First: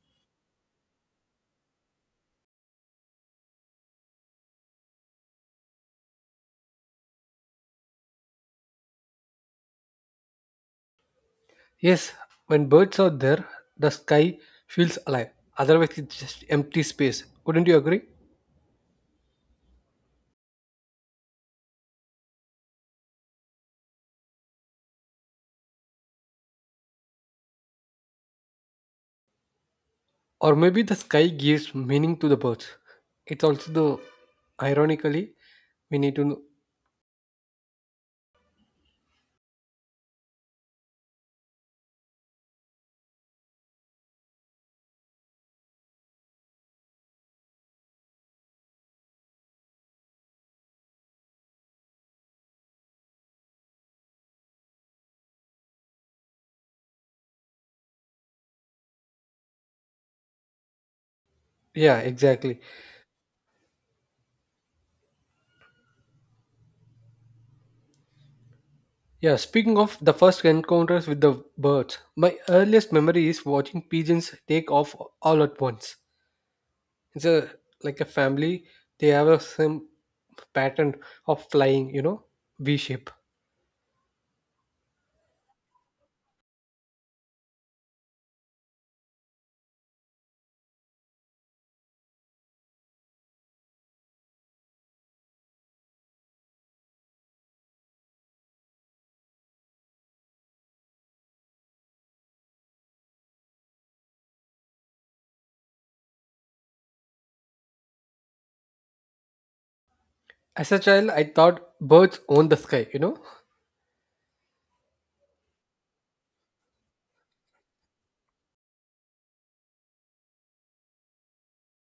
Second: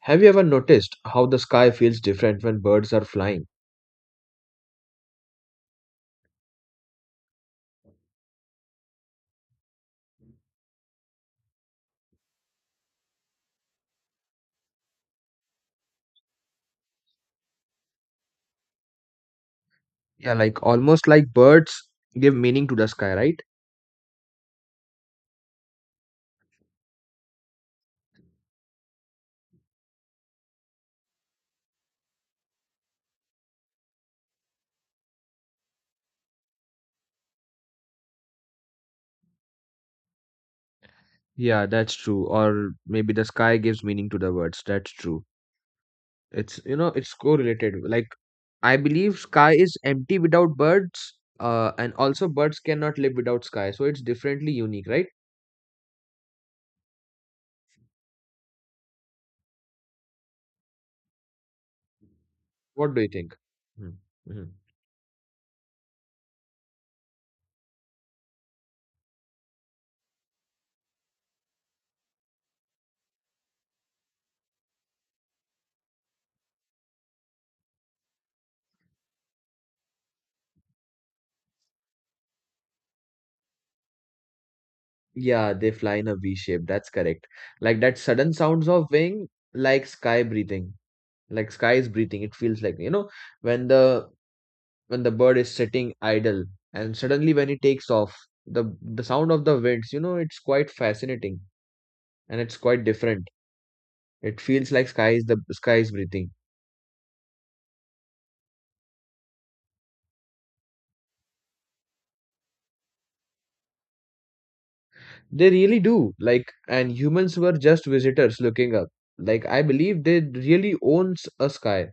Have you ever noticed how the sky feels different when birds are flying? Yes, when birds are there, the sky feels alive. Otherwise, it's just empty space. Wouldn't you agree? Yeah, like almost like birds give meaning to the sky, right? Or maybe the sky gives meaning to the birds. It's also the ironically we need to know. Yeah, that's true. Or maybe the sky gives meaning to the words. That's true. It's correlated. Like, I believe sky is empty without birds, and also birds cannot live without sky. So it's differently unique, right? Yeah, exactly. What do you think? Mm-hmm. Yeah, speaking of the first encounters with the birds, my earliest memory is watching pigeons take off all at once. It's a like a family. They have a same pattern of flying, V shape. Yeah, they fly in a V shape. That's correct. Like that sudden sounds of wing, like sky breathing. Like sky is breathing it feels like you know When the when the bird is sitting idle, and suddenly when it takes off, the sound of the winds, it's quite fascinating and it's quite different. It feels like sky is breathing. As a child, I thought birds own the sky, you know? They really do, like, and humans were just visitors looking up. Like, I believe they really owns a sky.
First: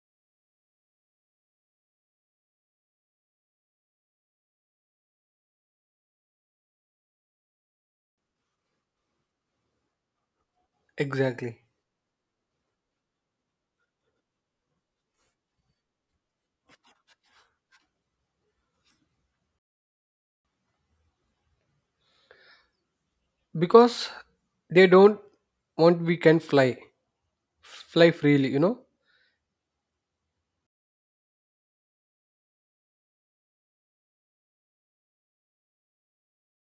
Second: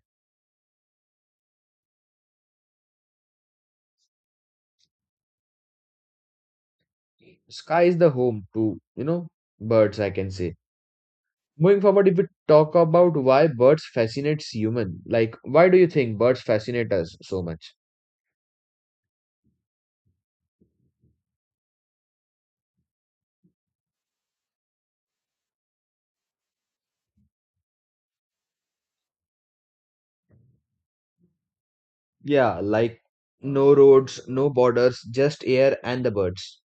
Sky is the home to, birds, I can say. Exactly. Moving forward, if we talk about why birds fascinates human, like why do you think birds fascinate us so much? Because they don't want we can fly. Fly freely, you know? Yeah, like no roads, no borders, just air and the birds.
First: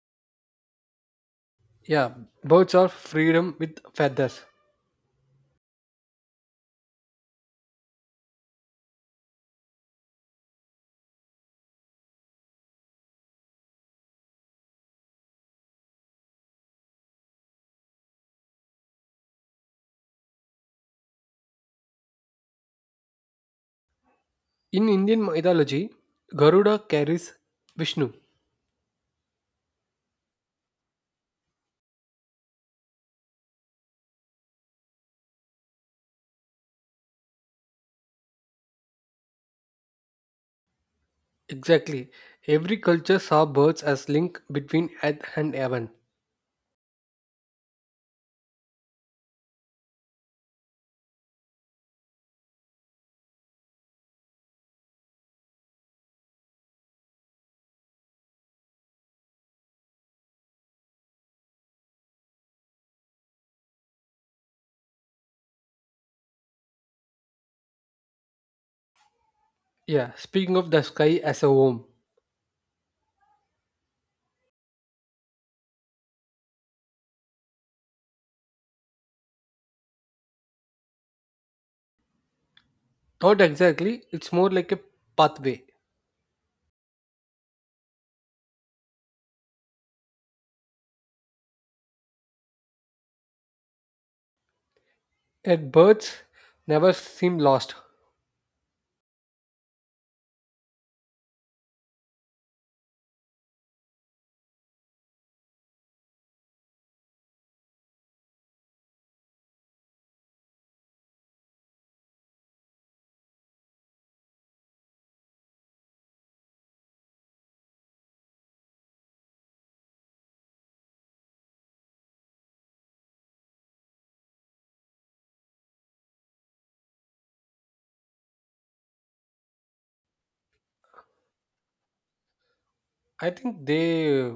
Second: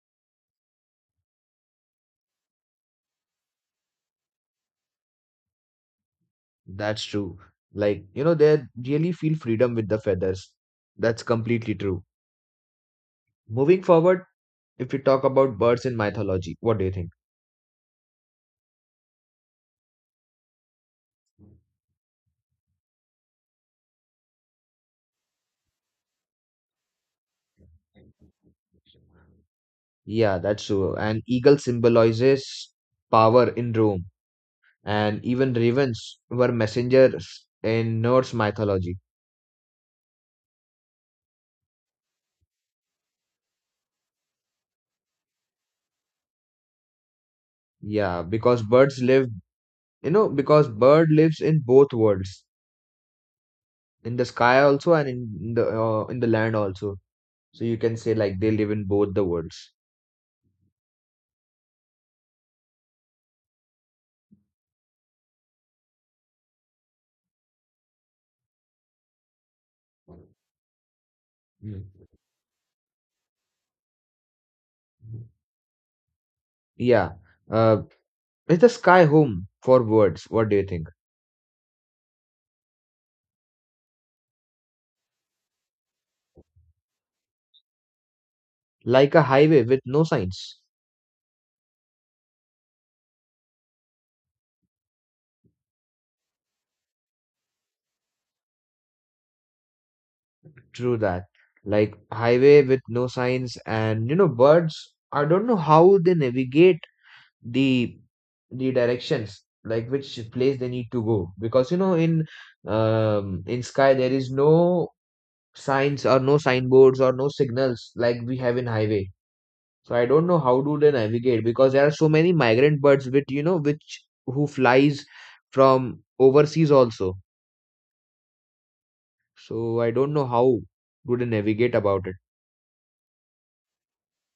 Yeah, birds are freedom with feathers. That's true. They really feel freedom with the feathers. That's completely true. Moving forward, if we talk about birds in mythology, what do you think? In Indian mythology, Garuda carries Vishnu. Yeah, that's true. An eagle symbolizes power in Rome, and even ravens were messengers in Norse mythology. Exactly. Every culture saw birds as link between earth and heaven. Yeah, because birds live, you know, because bird lives in both worlds, in the sky also and in the in the land also. So you can say like they live in both the worlds. Yeah, speaking of the sky as a Mm. home. Yeah. Uh, is the sky home for birds? What do you think? Not exactly, it's more like a pathway. Like a highway with no signs. And birds never seem lost. True that. Like highway with no signs, and you know, birds. I don't know how they navigate the the directions, like which place they need to go, because you know in sky there is no signs or no signboards or no signals like we have in highway. So I don't know how do they navigate, because there are so many migrant birds which, you know, which who flies from overseas also. So I don't know how do they navigate about it. I think they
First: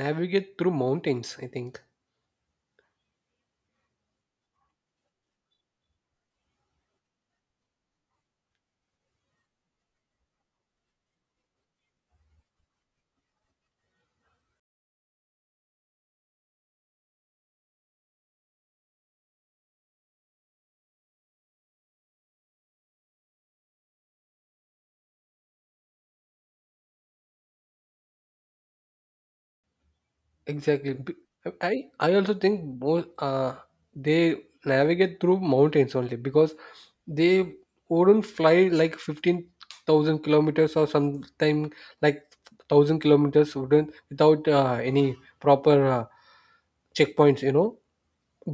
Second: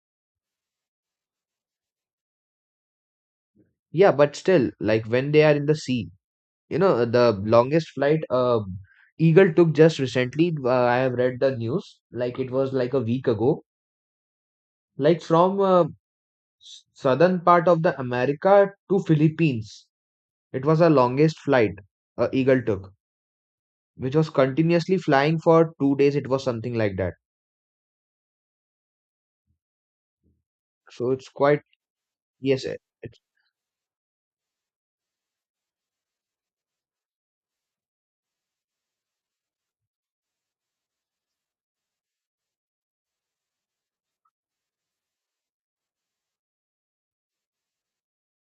navigate through mountains, I think. Yeah, but still like when they are in the sea. You know, the longest flight, Eagle took just recently, I have read the news, like it was like a week ago, like from southern part of the America to Philippines. It was the longest flight, Eagle took, which was continuously flying for 2 days. It was something like that. Exactly. So it's quite, I also think yes, both it's they navigate through mountains only because they wouldn't fly like 15,000 kilometers or sometime like 1,000 kilometers wouldn't without any proper checkpoints, you know.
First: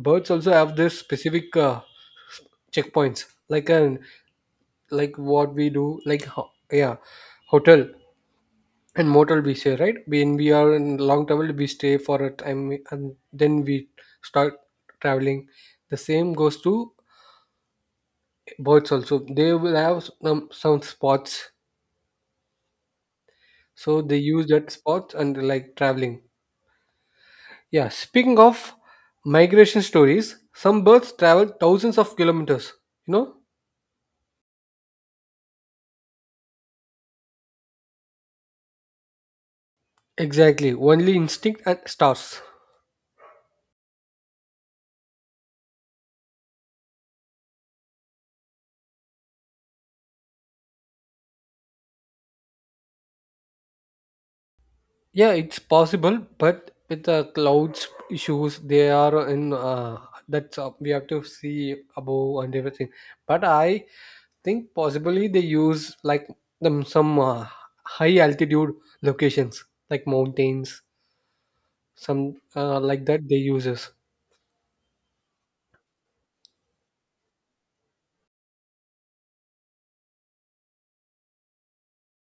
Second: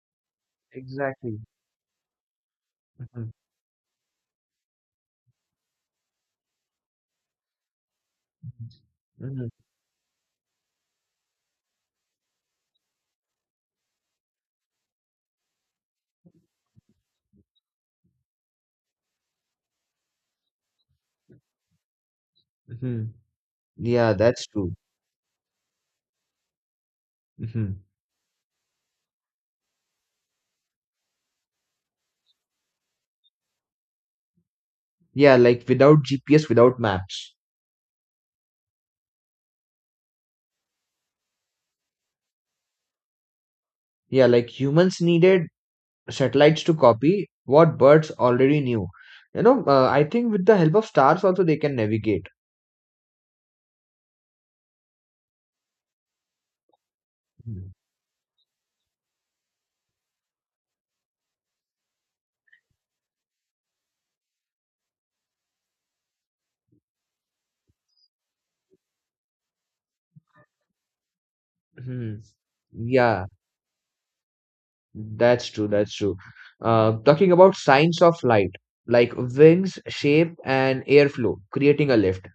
Birds also have their exactly. specific checkpoints, Mhm. Like what we do, like yeah, hotel and mortal Mhm. we say, right? When we are in long travel, we stay for a time and then we start traveling. The same goes to birds also. They will have some spots, Mhm. so Yeah, they that's use that true. spots and like traveling. Hmm. Yeah, speaking of migration stories, some birds travel thousands of kilometers, you know. Yeah, like without GPS, without maps. Exactly, only instinct and stars. Yeah, like humans needed satellites to copy what birds already knew. You know, I think with the help of stars also they can navigate. Yeah, it's possible, but with the Hmm. clouds issues, they are in that's, we have to see above and everything. But I think possibly they use like them some high altitude locations like mountains, Hmm. some like Yeah, that they uses. that's true. That's true. Talking about signs of light, like wings, shape, and airflow, creating a lift,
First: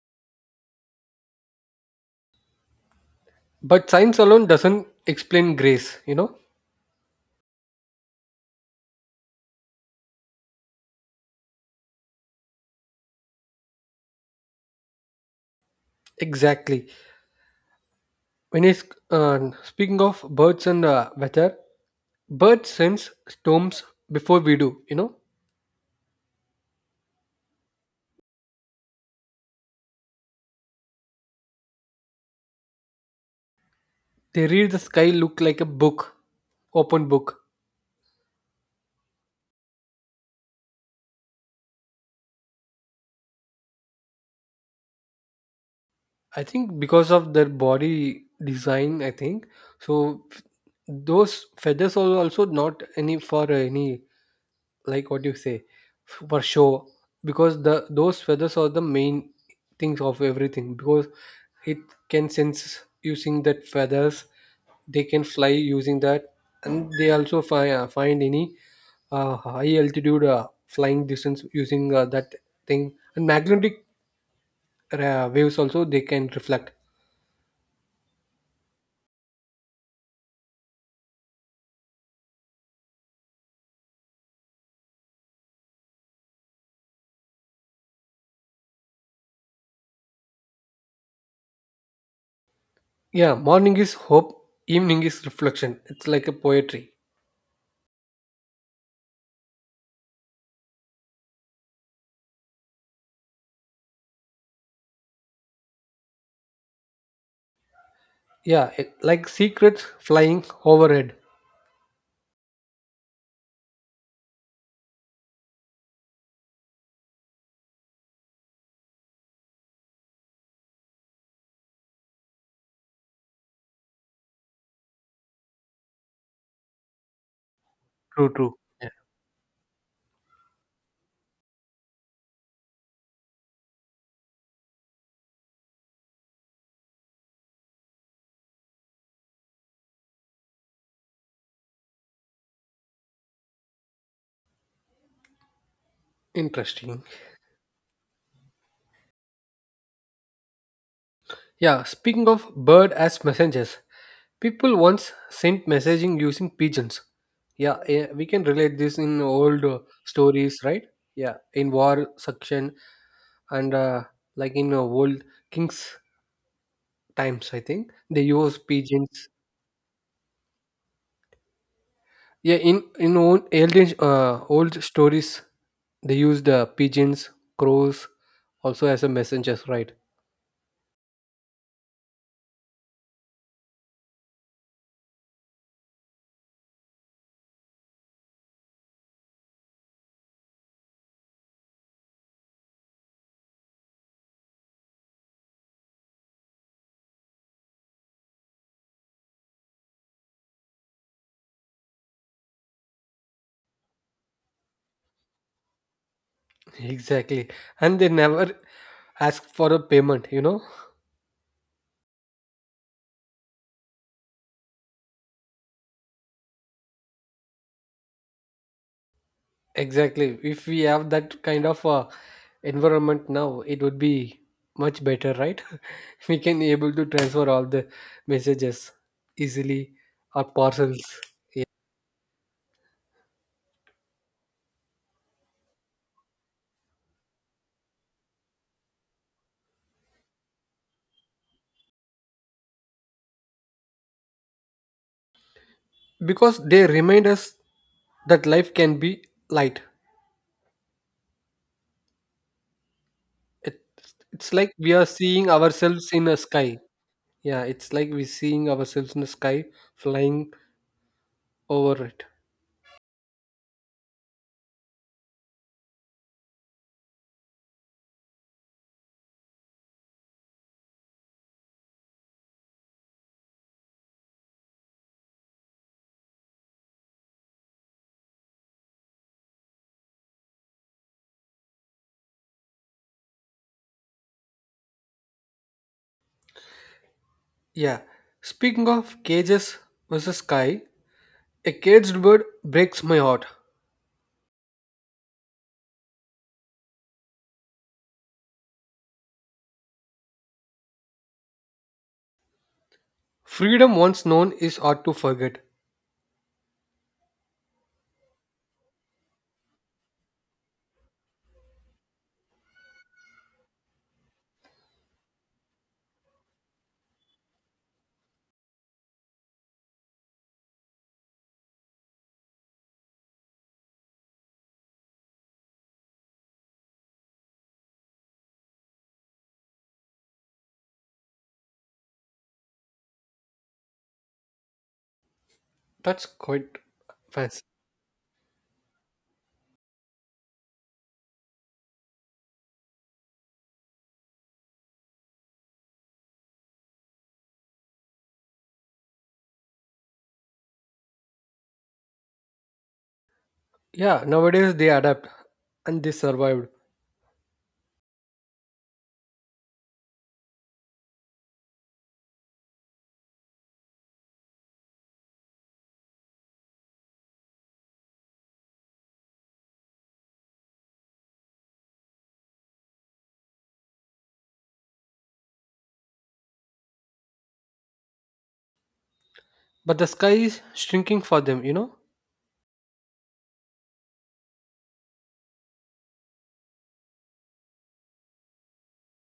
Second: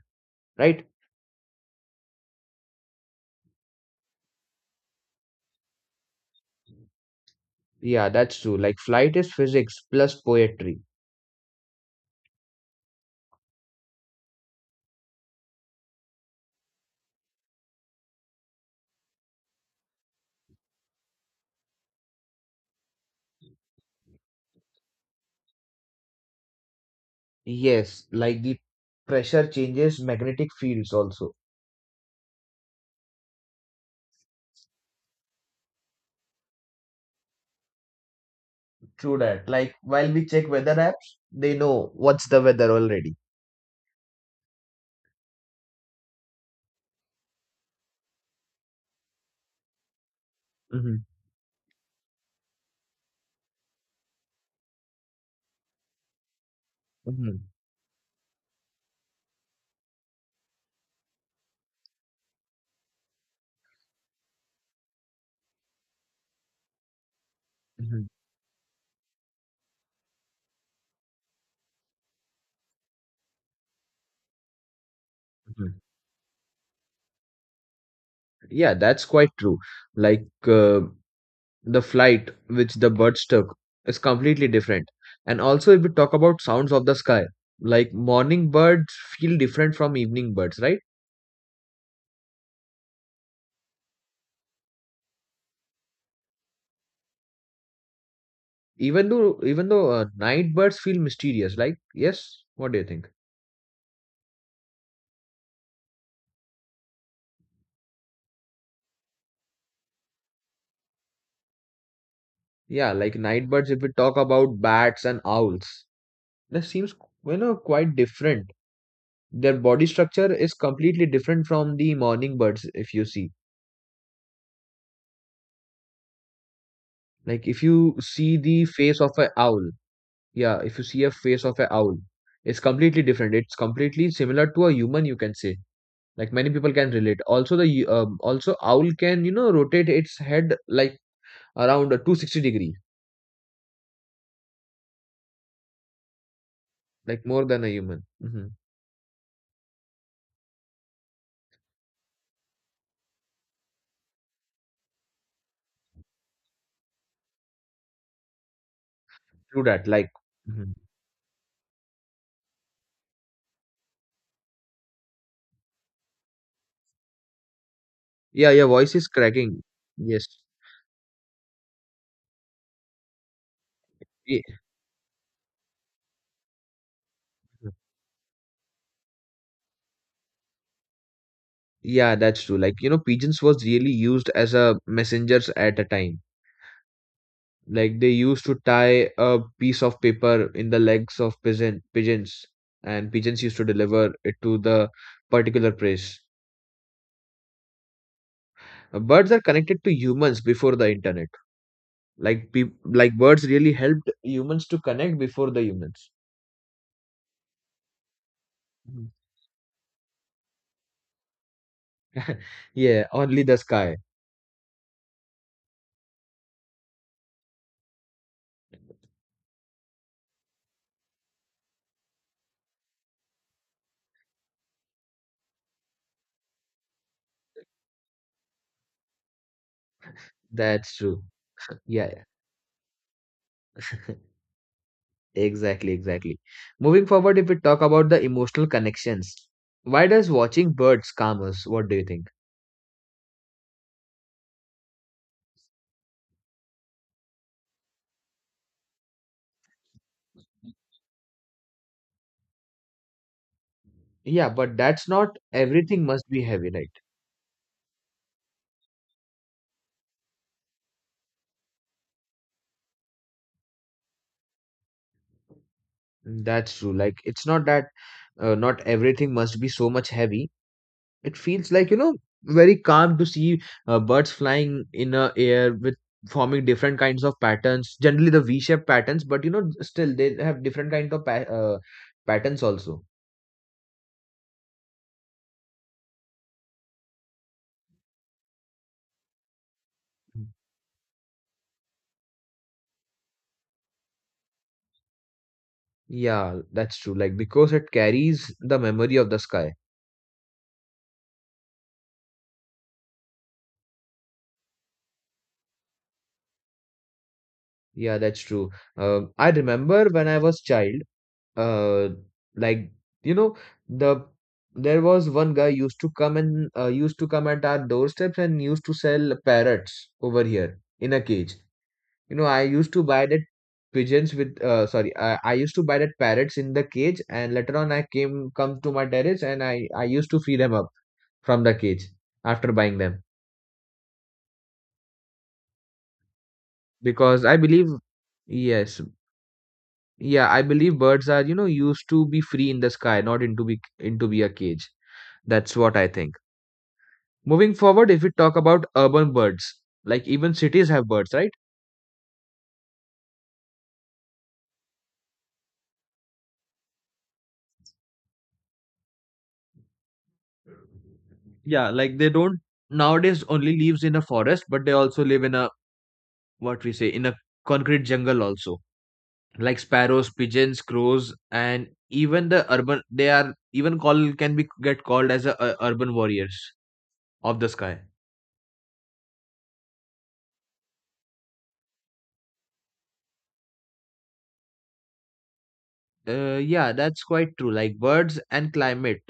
right? But science alone doesn't explain grace, you know. Yeah, that's true. Like flight is physics plus poetry. Exactly. When it's, speaking of birds and weather, birds sense storms before we do, you know. Yes, like the pressure changes, magnetic fields also. They read the sky look like a book, open book. True that. Like while we check weather apps, they know what's the weather already. I think because of their body design, I think so. Mm-hmm. Those feathers are also not any for any, like what you say, for show, Mm-hmm. because the those feathers are the main things of everything, because it can sense using that feathers, they can fly using that, and they also find any high altitude flying distance using that thing, and magnetic waves Mhm. also they can reflect. Yeah, that's quite true. Like the flight which the birds took is completely different. And also, if we talk about sounds of the sky, like morning birds feel different from evening birds, right? Yeah, morning is hope, evening is reflection. It's like a poetry. Even though night birds feel mysterious, like, yes, what do you think? Yeah, it, like secrets flying overhead. Yeah, like night birds. If we talk about bats and owls, that seems, you know, quite different. Their body structure is completely different from the morning birds. If you see, like if you True, see true. the Yeah. face of an owl. Yeah, if you see a face of a owl, it's completely different. It's completely similar to a human, you can say. Like many people can relate. Also, also owl can, you know, rotate its head like around a 260-degree, Interesting. like more than a human. Mm-hmm. Yeah, speaking of bird as messengers, people once sent messaging using pigeons. Yeah, we can relate this in Through old that, like. stories, Mhm. right? Yeah, in war section, and like in old kings times, I think they Yeah, use your voice is pigeons. cracking. Yes. Yeah, in Ye-. Old stories, they used pigeons, crows, also as a messengers, right? Yeah, that's true. Like, you know, pigeons was really used as a messengers at a time. Like they used to tie a piece of paper in the legs of pigeons, and pigeons used to deliver it to the particular place. Birds are connected to humans before the internet. Like peop like birds really helped humans to connect before the humans. Exactly, and they never Mhm. ask for a payment. You know, Yeah, only the sky. exactly. If we have that kind of environment now, it would be much better, right? We can able to transfer all the messages easily, or That's parcels, true. Yeah, yeah. Exactly, exactly. Moving forward, if we talk about the emotional connections, why does watching birds calm us? What do you think? because they remind us that life can be light. It Yeah, it's like but we are that's not seeing everything ourselves in must a be heavy, sky. right? Yeah, it's like we're seeing ourselves in the sky flying over it. That's true. Like it's not that not everything must be so much heavy. It feels like, you know, very calm to see birds flying in a air, with forming different kinds of patterns, generally the V-shaped patterns, but you know, still they have different kind of patterns also. Yeah. Speaking of cages versus sky, a caged bird breaks my heart. Yeah, that's true. Like because it carries the memory of the sky. Freedom once known is hard to forget. Yeah, that's true. I remember when I was child, uh like, you know, the there was one guy used to come and used to come at our doorsteps and used to sell parrots over here in a cage. You know, I used to buy that pigeons with sorry, I used to buy that parrots in the cage, and later on I came come to my terrace and I used to free them up from the cage after buying them. That's quite Because I fancy. believe, yes, yeah, I believe birds are, you know, used to be free in the sky, not into be into be a cage. That's what I think. Moving forward, if we talk about urban birds, like even cities have birds, right? Yeah, nowadays they adapt and they survived. Yeah, like they don't nowadays only lives in a forest, but they also live in a, what we say, in a concrete jungle also. Like sparrows, pigeons, crows, and even the urban, they are even call can be get called as a, urban warriors of the sky. But the sky is shrinking for them, you know? Yeah, that's quite true. Like birds and climate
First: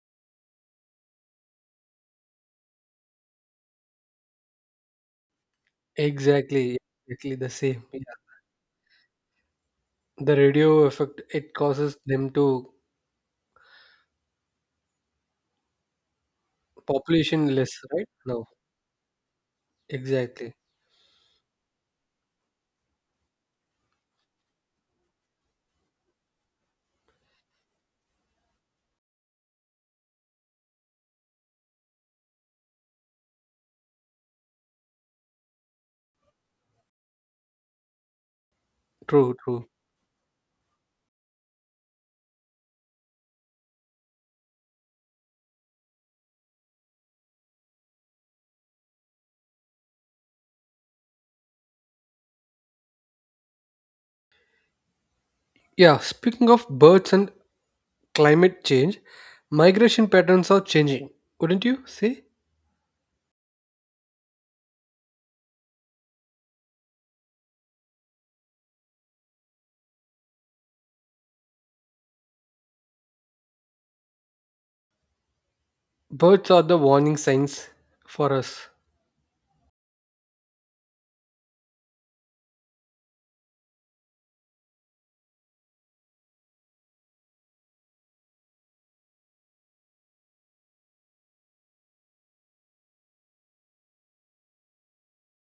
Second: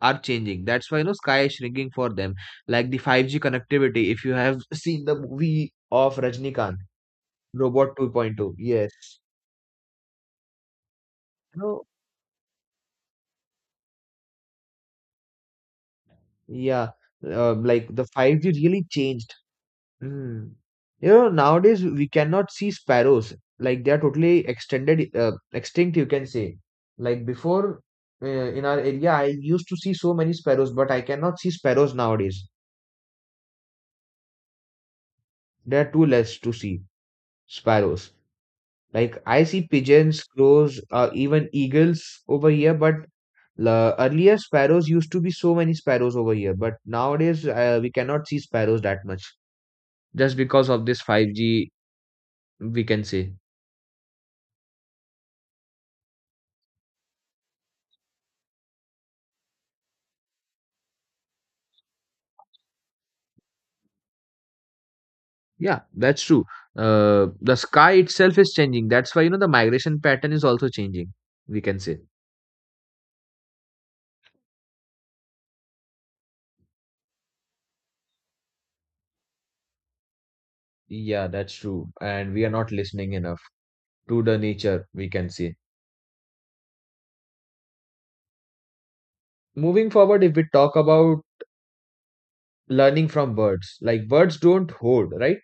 are changing. That's why, you know, sky is shrinking for them. Like the 5G connectivity. If you have seen the movie of Rajnikant, Exactly, exactly the same. Robot Yeah. 2.2, yes, The radio effect it no. causes them to Yeah, population less, like the right? Now. 5G really changed. Mm. Exactly. You know, nowadays we cannot see sparrows. Like they are totally extended, extinct, you can say. Like before, in our area, I used to see so many sparrows, but I cannot see sparrows nowadays. There are too less to see sparrows. Like True, I see true. pigeons, crows, even eagles over here, but la earlier sparrows used to be so many sparrows over here, but nowadays we cannot see sparrows that much, just because of this 5G, we can say. Yeah, speaking of birds and climate change, migration patterns are changing, wouldn't you say? Yeah, that's true. The sky itself is changing. That's why, you know, the migration pattern is also changing, we can say. Birds are the warning signs for us. Yeah, that's true. And we are not listening enough to the nature, we can say. Moving forward, if we talk about learning from birds, like birds don't hoard, right?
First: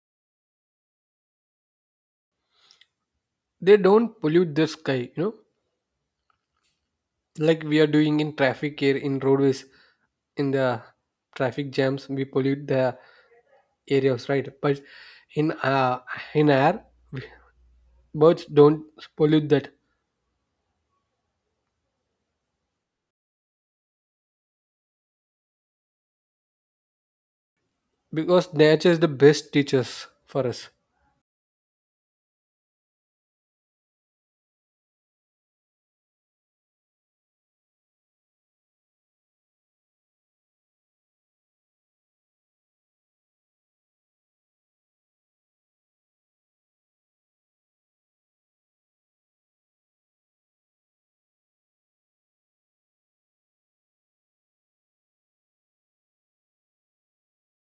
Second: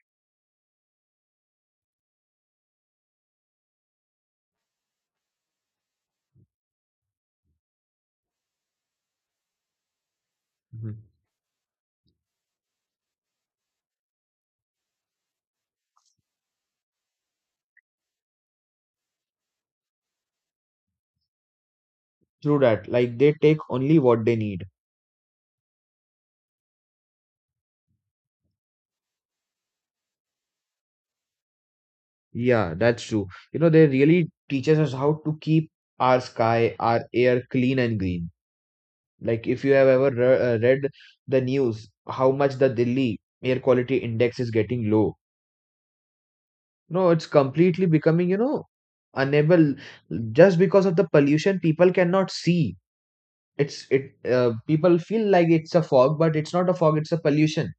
They don't pollute the sky, you know, like we are doing in traffic air in roadways, in the Mhm. traffic jams, we pollute the areas, right? But in air, birds don't pollute that, True that. Like they take only what they need. because nature is the best teachers for us. Yeah, that's true. You know, they really teaches us how to keep our sky, our air clean and green. Like if you have ever read the news, how much the Delhi air quality index is getting low. No, it's completely becoming, you know, unable, just because of the pollution. People cannot see. It's it. People feel like it's a fog, but it's not a fog. It's a pollution.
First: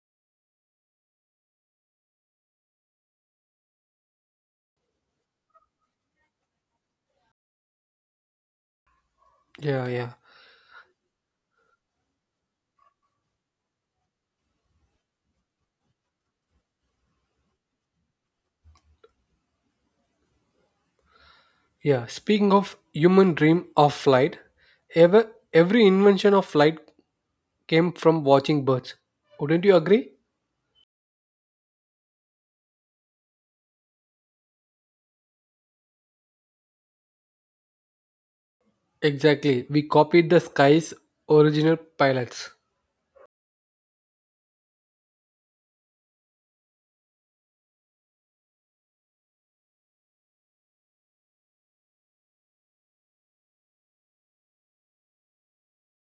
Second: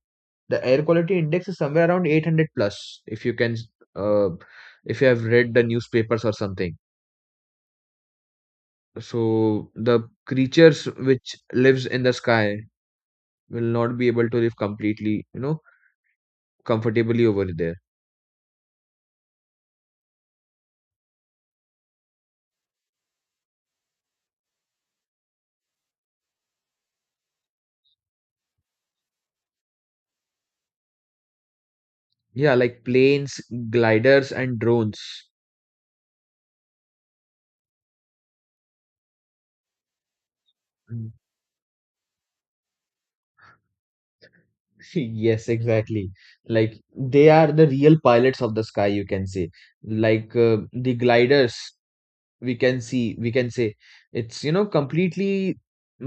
The air quality index is somewhere around 800 plus, if you can uh, if you have read the newspapers or something. So Yeah, the yeah. creatures which lives in the sky will not be able to live completely, you know, comfortably over there. Yeah, speaking of human dream of flight, every invention of flight came from watching birds. Wouldn't you agree? Yeah, like planes, gliders and drones. Exactly. We copied the sky's Mm. original pilots. Yes, exactly, like they are the real pilots of the sky, you can say. Like the gliders, we can see, we can say, it's, you know, completely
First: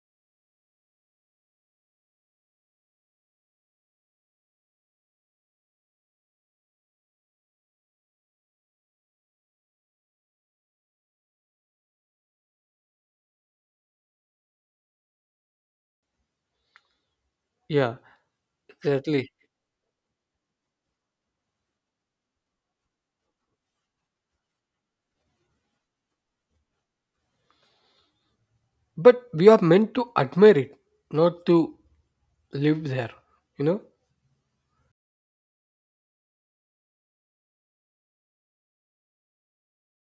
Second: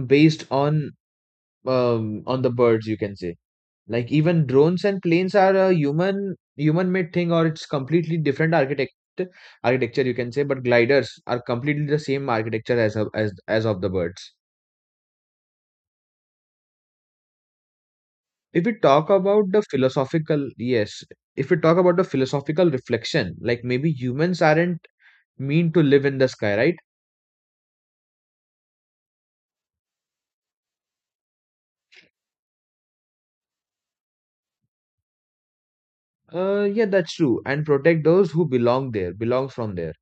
based on the birds, you can say. Like even drones and planes are a human made thing, or it's completely different architecture, you can say, but gliders are completely the same architecture as as of the birds. Yeah, If we talk exactly. about the philosophical, yes, if we talk about the philosophical reflection, like maybe humans aren't mean to live in the sky, right? But we are meant to admire it, not to live there. You know? Yeah, that's true, and protect those who belong from there.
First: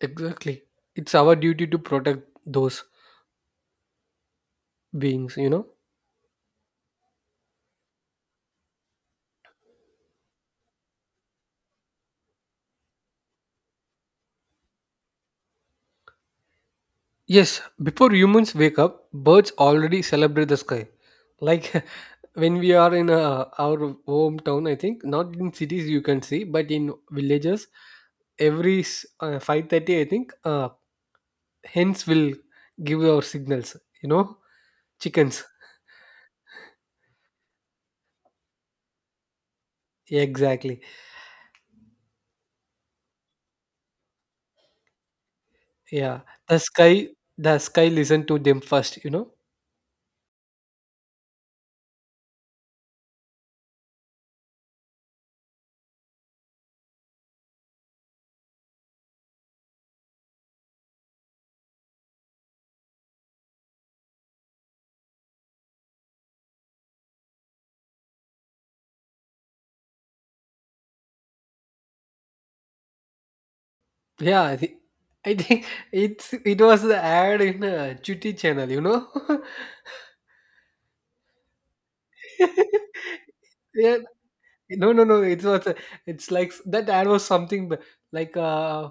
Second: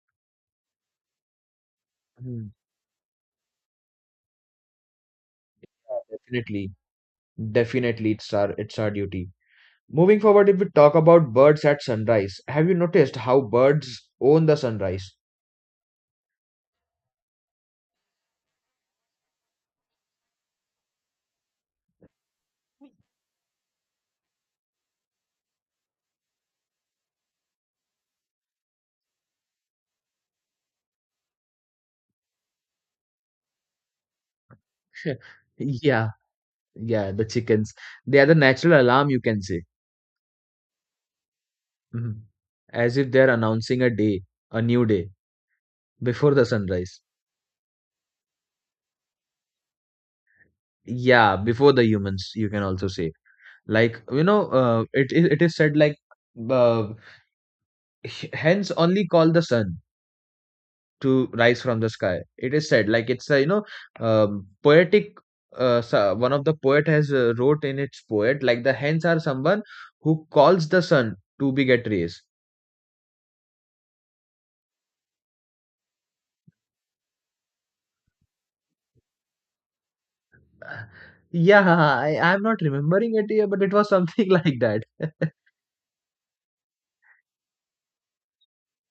Exactly. It's our duty to protect Hmm. those beings, you know? Yeah, definitely it's our duty. Moving forward, if we talk about birds at sunrise, have you noticed how birds own the sunrise? Yes, before humans wake up, birds already celebrate the sky. Like, when we are in our hometown, I think not in cities you can see, but in villages, every 5:30, I think, hens will give our signals. You know, chickens. Yeah, yeah, the chickens. They are the natural alarm, you can say. Yeah, exactly. Mhm. As if they're announcing a day, a new day, Yeah, before the the sunrise. sky, the sky listen to them first. You know. Yeah, before the humans, you can also say. Like, you know, it is said like uh, hence only call the sun to rise from the sky. It is said like it's a, you know, poetic. One of the poet has wrote in its poet like the hens are someone who calls the sun to be get rays. Yeah, I think it was the ad in Chutti channel. You know. Uh, Yeah, I'm not remembering it here, but it was Yeah, something like that. no, no, no, it's not it's like that ad was something like,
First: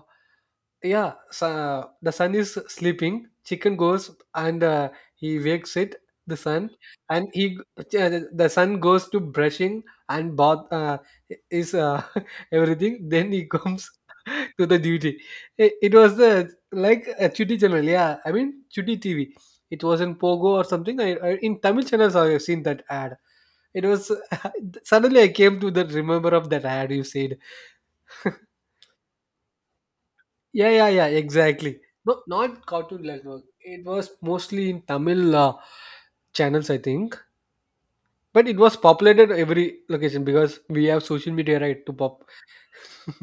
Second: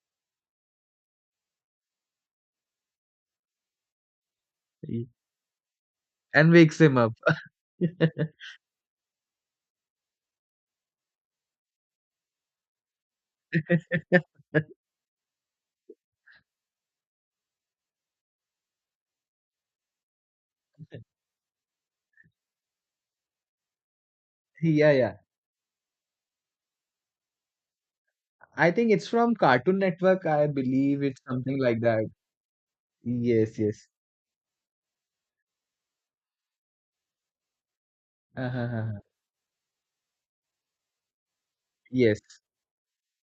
yeah, so the sun is sleeping, chicken goes and, he wakes it, the And sun, wakes him up. and he, the sun goes to brushing and bath, is, everything, then he comes to the duty. It was the like a chutti channel, yeah, I mean chutti tv. It was in pogo or something. I in tamil channels I have seen that ad. It was Yeah, yeah. suddenly I came to the remember of that ad you said. I think it's from Cartoon Network. I Yeah, yeah, believe yeah, it's something exactly. like that. No, not Cartoon Network. Yes, It yes. was mostly in Tamil channels, I think. But it Uh-huh, was uh-huh. populated every location because we have social media, right, to Yes, pop.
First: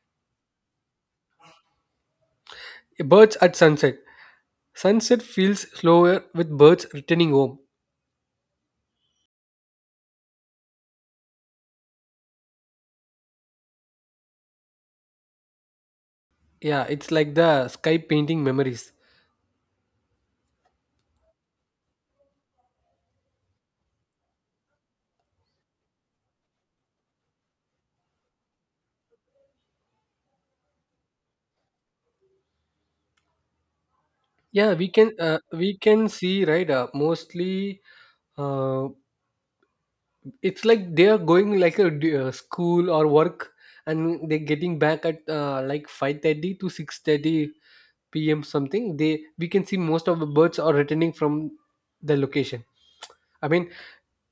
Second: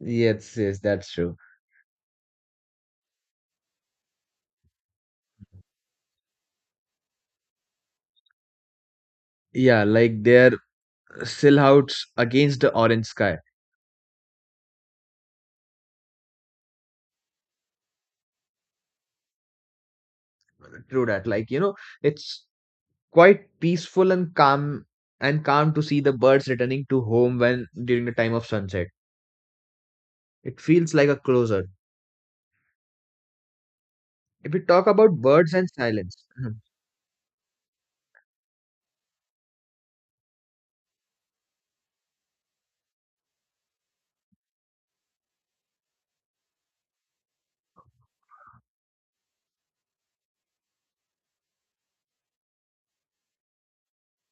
yes, yes, that's true. Birds at sunset. Sunset feels slower with birds returning home. Yeah, like they're silhouettes against the orange sky. Yeah, it's like the sky painting memories. True that. Like, you know, it's quite peaceful and calm to see the birds returning to home when during the time of sunset. It feels like a closer. If we Yeah, talk we can about uh, birds and we can silence. see, Mhm. right, mostly, uh, it's like they are going like a school or work, and they're getting back at, like 5:30 to 6:30 p.m. something they we can see. Most of the birds are returning from the location, I mean,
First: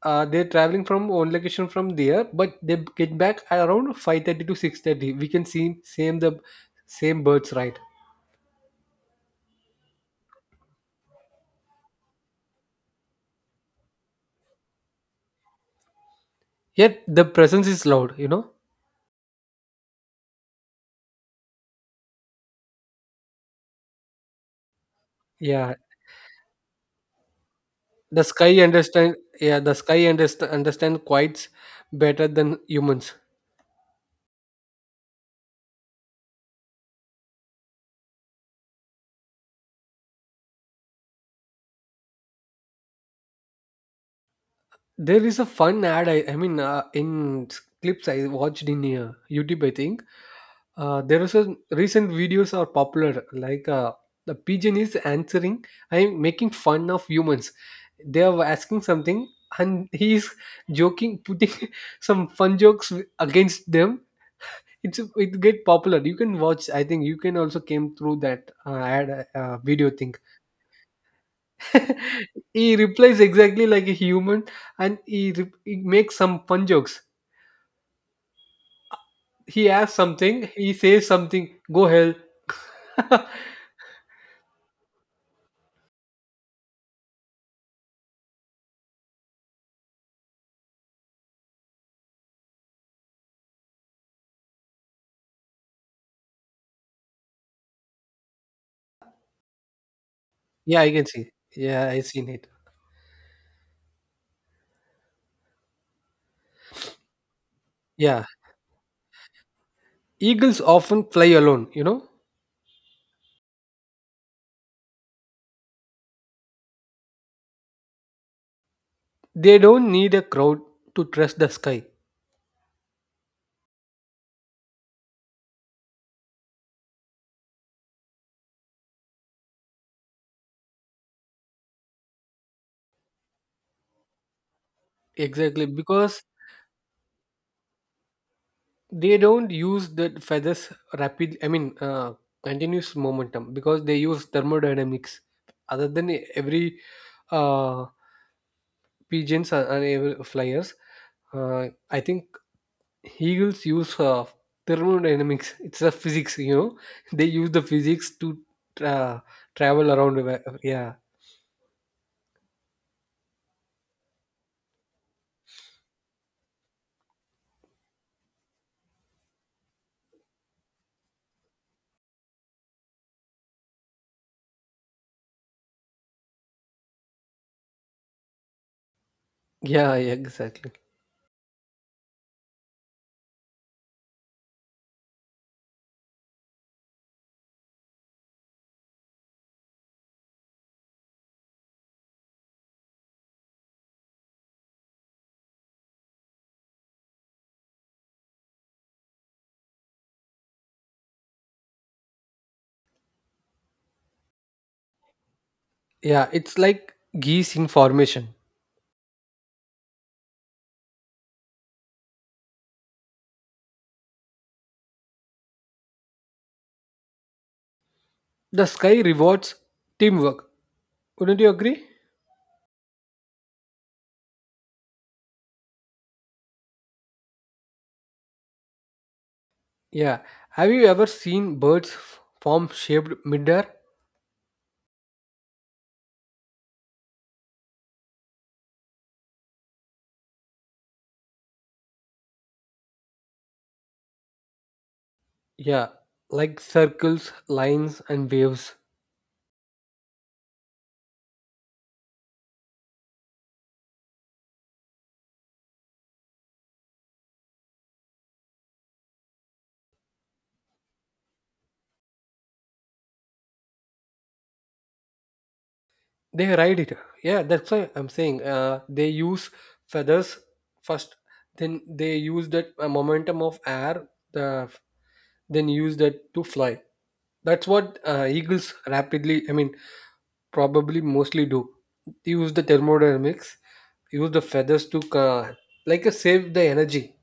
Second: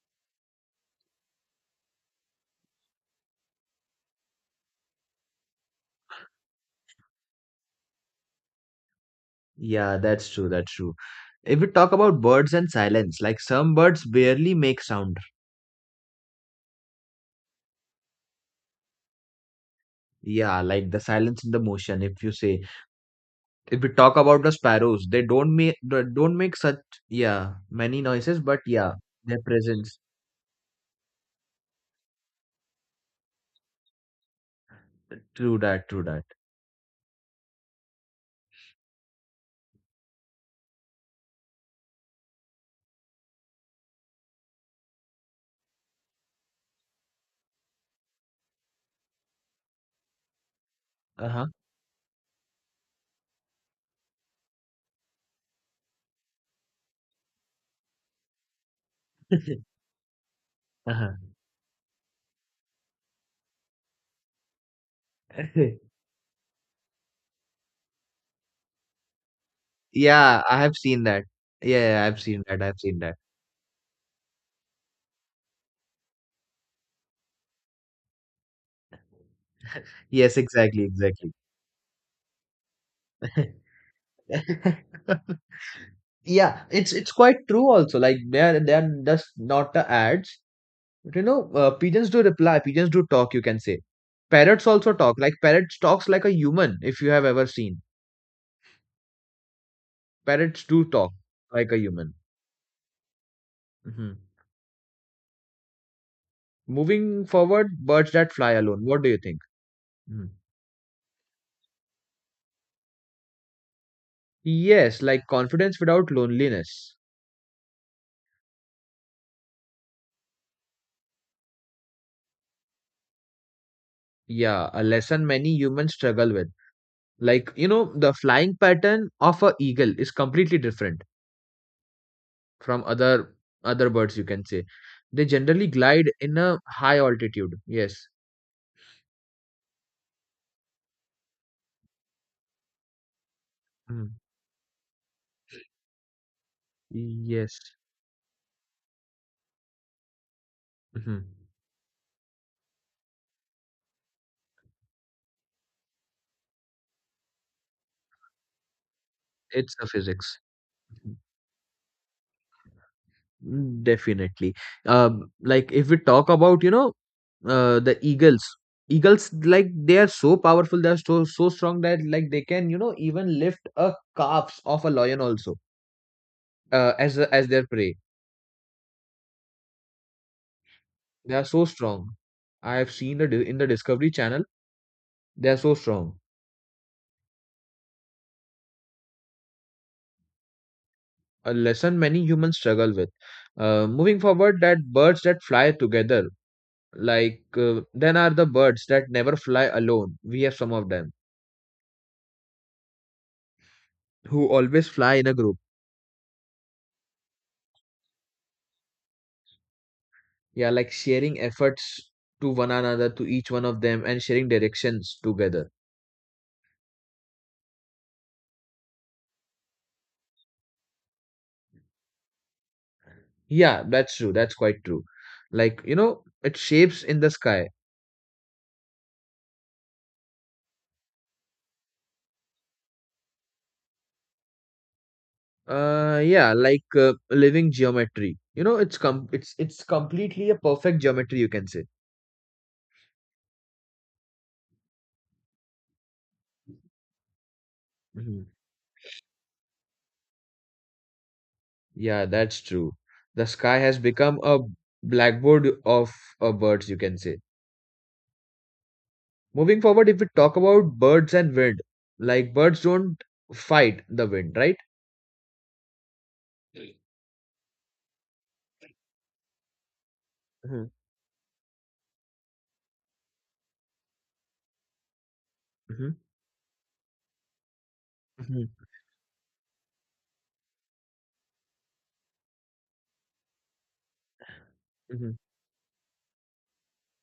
they're traveling from one location from there, but they get back around 5:30 to 6:30, we can see same the same birds, right? Yeah, that's true, that's true. If we talk about birds and silence, like some birds barely make sound. Yet the presence is loud, you know. Yeah, like the silence in the motion, if you say. If we talk about the sparrows, they Yeah, don't make such, yeah, many the noises, sky but yeah, understand. their Yeah, the presence. sky understand quite better than humans. True that, true that. There is a fun ad. I mean, in clips I watched in YouTube, I think, there is Uh-huh. a recent videos are popular. Like, the pigeon is answering. I'm making fun of humans. They are asking something, and he is Uh-huh. joking, putting some fun jokes against them. It get popular. You can watch. I think you can also came through that ad, video thing. Yeah, I have seen that. Yeah, yeah, I've seen that. He I've seen that. replies exactly like a human, and he makes some fun jokes. He asks Yes, something, he exactly, says exactly. something, go hell. Yeah, it's quite true also. Like they are just not the ads. But you know, pigeons do reply. Pigeons do talk. You can say parrots also talk. Like parrots talks like a human. If you have ever seen parrots Yeah, do I can talk see. like a Yeah, I human. seen it. Hmm. Moving forward, birds Yeah. that fly alone. What do you think? Hmm. Eagles often fly alone, you know? Yes, like confidence without loneliness. They don't need a crowd to trust the sky. Yeah, a lesson many humans struggle with. Like, you know, the flying pattern of a eagle is completely different from other birds you can say. They Exactly, generally glide because in a high altitude. Yes. they don't use the feathers rapid, I mean, continuous momentum, because they Mm. use thermodynamics. Other than every Yes. uh, pigeons, and every flyers, Hmm. I think Hegel's use of thermodynamics, it's a physics, you know, they use the physics to uh, It's a travel around. Physics. Yeah, Mm. Definitely. Like if we talk about, you know, the eagles, like they are so powerful, they are so strong that like they can, you know, even lift a calves of a lion also, as their prey. yeah, yeah, exactly. They are so strong. I have seen the in the discovery channel, they are so strong. A lesson many humans struggle with. Moving forward, that birds that fly together, then are the birds that never fly alone. We have some of them who always fly in a group. Yeah, it's like geese in formation. Yeah, like sharing efforts to one another, to each one of them, and sharing directions together. The sky rewards teamwork. Wouldn't you agree? Yeah, that's true. That's quite true. Like, you know, it shapes in the sky. Yeah. Have you ever seen birds form shaped midair? Yeah, like living geometry. You know, it's completely a perfect geometry, you can say. Yeah, like circles, lines, and Mhm. waves. Yeah, that's true. The sky has become a blackboard of birds, you can say. Moving forward, if we talk about birds and wind, like birds don't fight the wind, right? They ride it. Yeah, that's why I'm saying, they use feathers Mhm. first, then they use that momentum of air, the, then use that to fly. That's what, eagles Mhm. rapidly, I mean, probably mostly do. Use the thermodynamics, use the feathers to, Mhm. Like, save the energy.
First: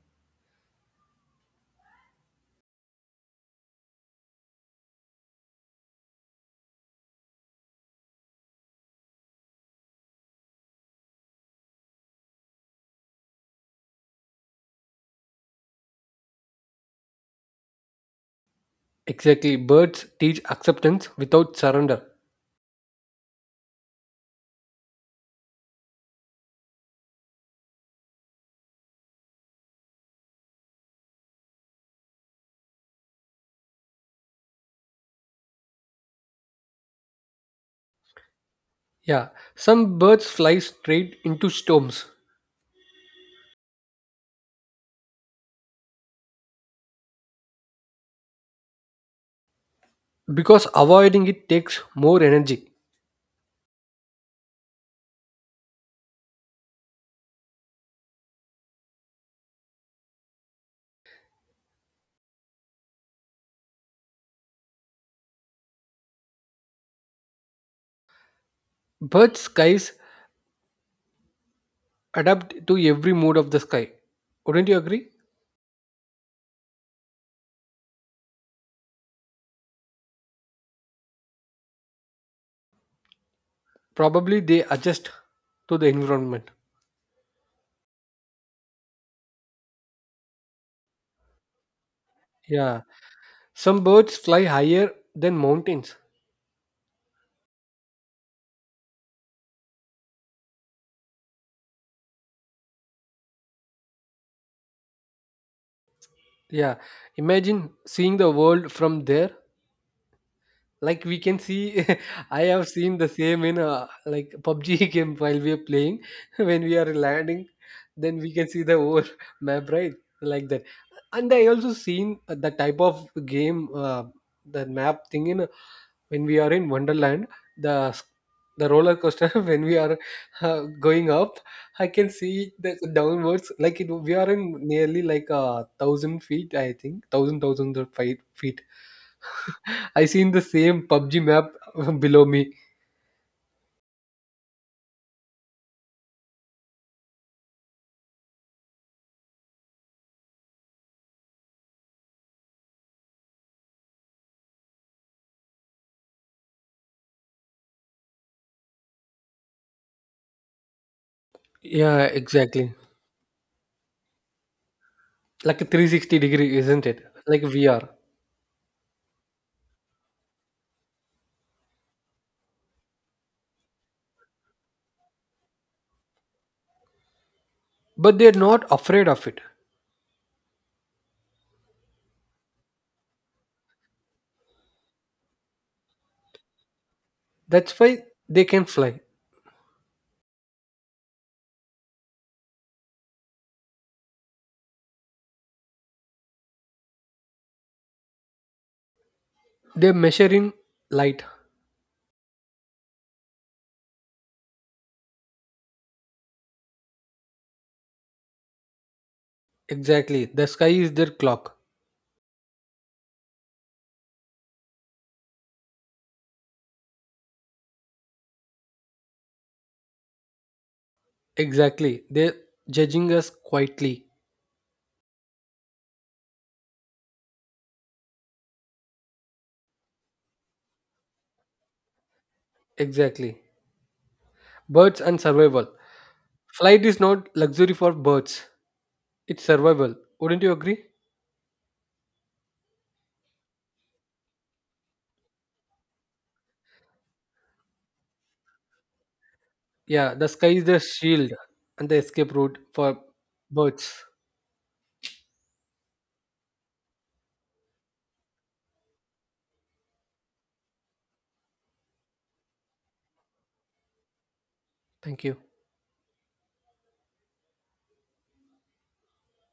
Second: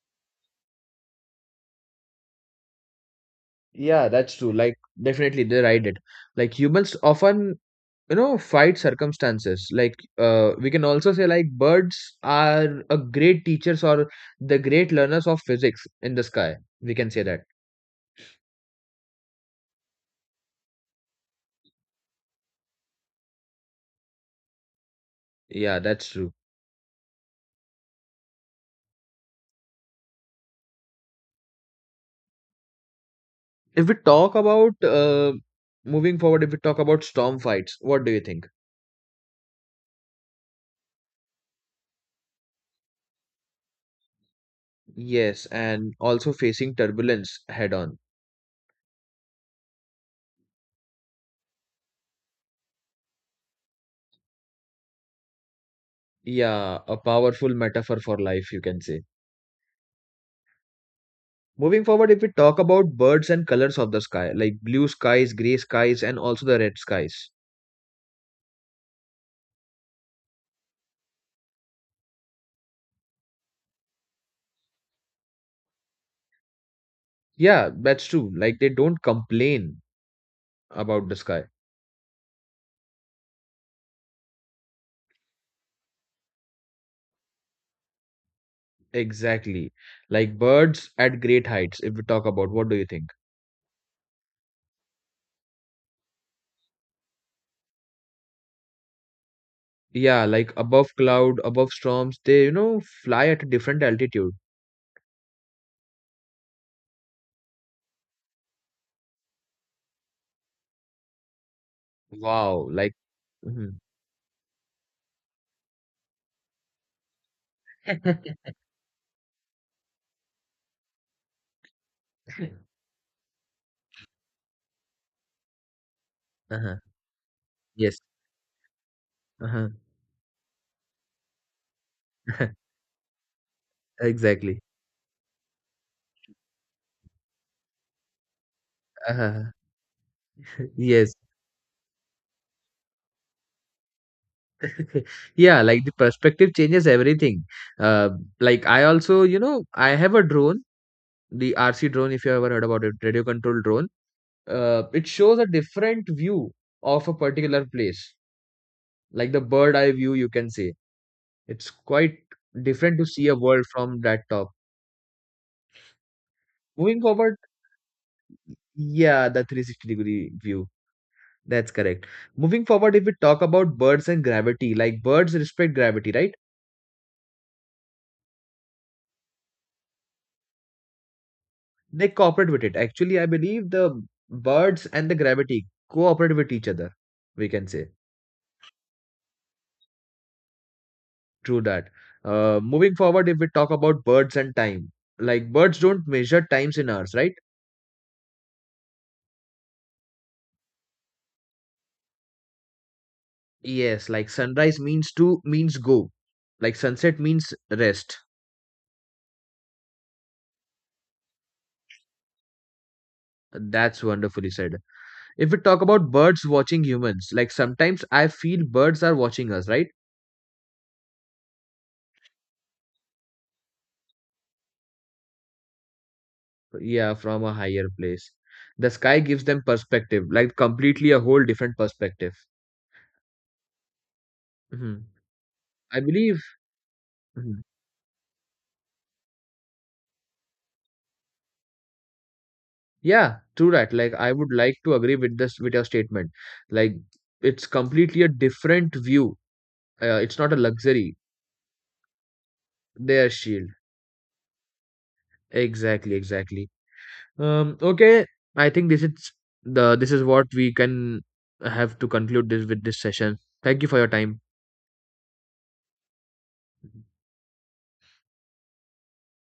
Yeah, that's true. Like, definitely they ride it. Like, humans often, you know, fight circumstances. Like, we can also say, like, birds are a great teachers or the great learners of physics in the sky. We can say that. Exactly. Birds teach acceptance without surrender. Yeah, that's true. If we talk about, moving forward, if we talk about storm fights, what do you think? Yeah, some birds fly straight into storms Yes, and also facing turbulence head on. because avoiding it takes more energy. Yeah, a powerful metaphor for life, you can say. Moving forward, if we talk about birds and colors of the sky, like blue skies, gray skies, and also the red skies. Bird skies adapt to every mood of the sky. Wouldn't you agree? Yeah, that's true. Like they don't complain about the sky. Probably they adjust to the environment. Exactly. Like birds at great heights, if we talk about, what do Yeah. you think? Some birds fly higher than mountains. Yeah, like above cloud, above storms, they, you know, fly at a different altitude. Yeah. Imagine seeing the world from there. Like, we can see, I have Wow, like seen the same in, mhm. Like pubg game while we are playing. When we are landing, then we can see the whole map, right, like that. And I also seen, the type of game, the map thing in, when we are in Uh-huh. wonderland, the Yes. s- the roller coaster, when Uh-huh. we are, uh, going up, I can see the downwards, like it we are in Exactly. nearly like a 1,000 feet, I think thousand feet. Uh-huh. I seen the same Yes. PUBG map below me. Yeah, like the perspective changes everything. uh, like I also, you know, I have a drone, the RC drone, if you ever heard about it, radio control drone. It shows a different view of a particular place, like the bird eye view, you can say. It's Yeah, quite exactly. different to see a world from that top. Like a 360 degree, isn't Moving it? forward, Like VR. yeah, the 360-degree view, that's correct. Moving forward, if we talk about birds and gravity, like birds respect gravity, right? But they're not afraid of it. They cooperate with it. Actually, I believe the birds and the gravity cooperate with each other. We can That's say why they can fly. true that. Moving forward, if we talk about birds and time, like birds don't measure times in hours, right? They're measuring light. Yes, like sunrise means to means go, like sunset means rest. Exactly. The sky is their clock. That's wonderfully said. If we talk about birds watching humans, like sometimes I feel birds are watching us, right? Exactly. They're judging us quietly. Yeah, from a higher place. The sky gives them perspective, like completely a whole different perspective. Exactly. Birds and survival. I believe. Flight is not Mhm. luxury for birds. It's survival. Wouldn't you agree? Yeah, true that. Like I would like to agree with this, with your statement. Like it's completely a different view. Yeah, the It's sky not a is the luxury. shield and the escape route for Their shield. birds. Exactly, exactly. Okay, I think this is the this is what we can have to conclude this with this session. Thank you for your time. Thank you.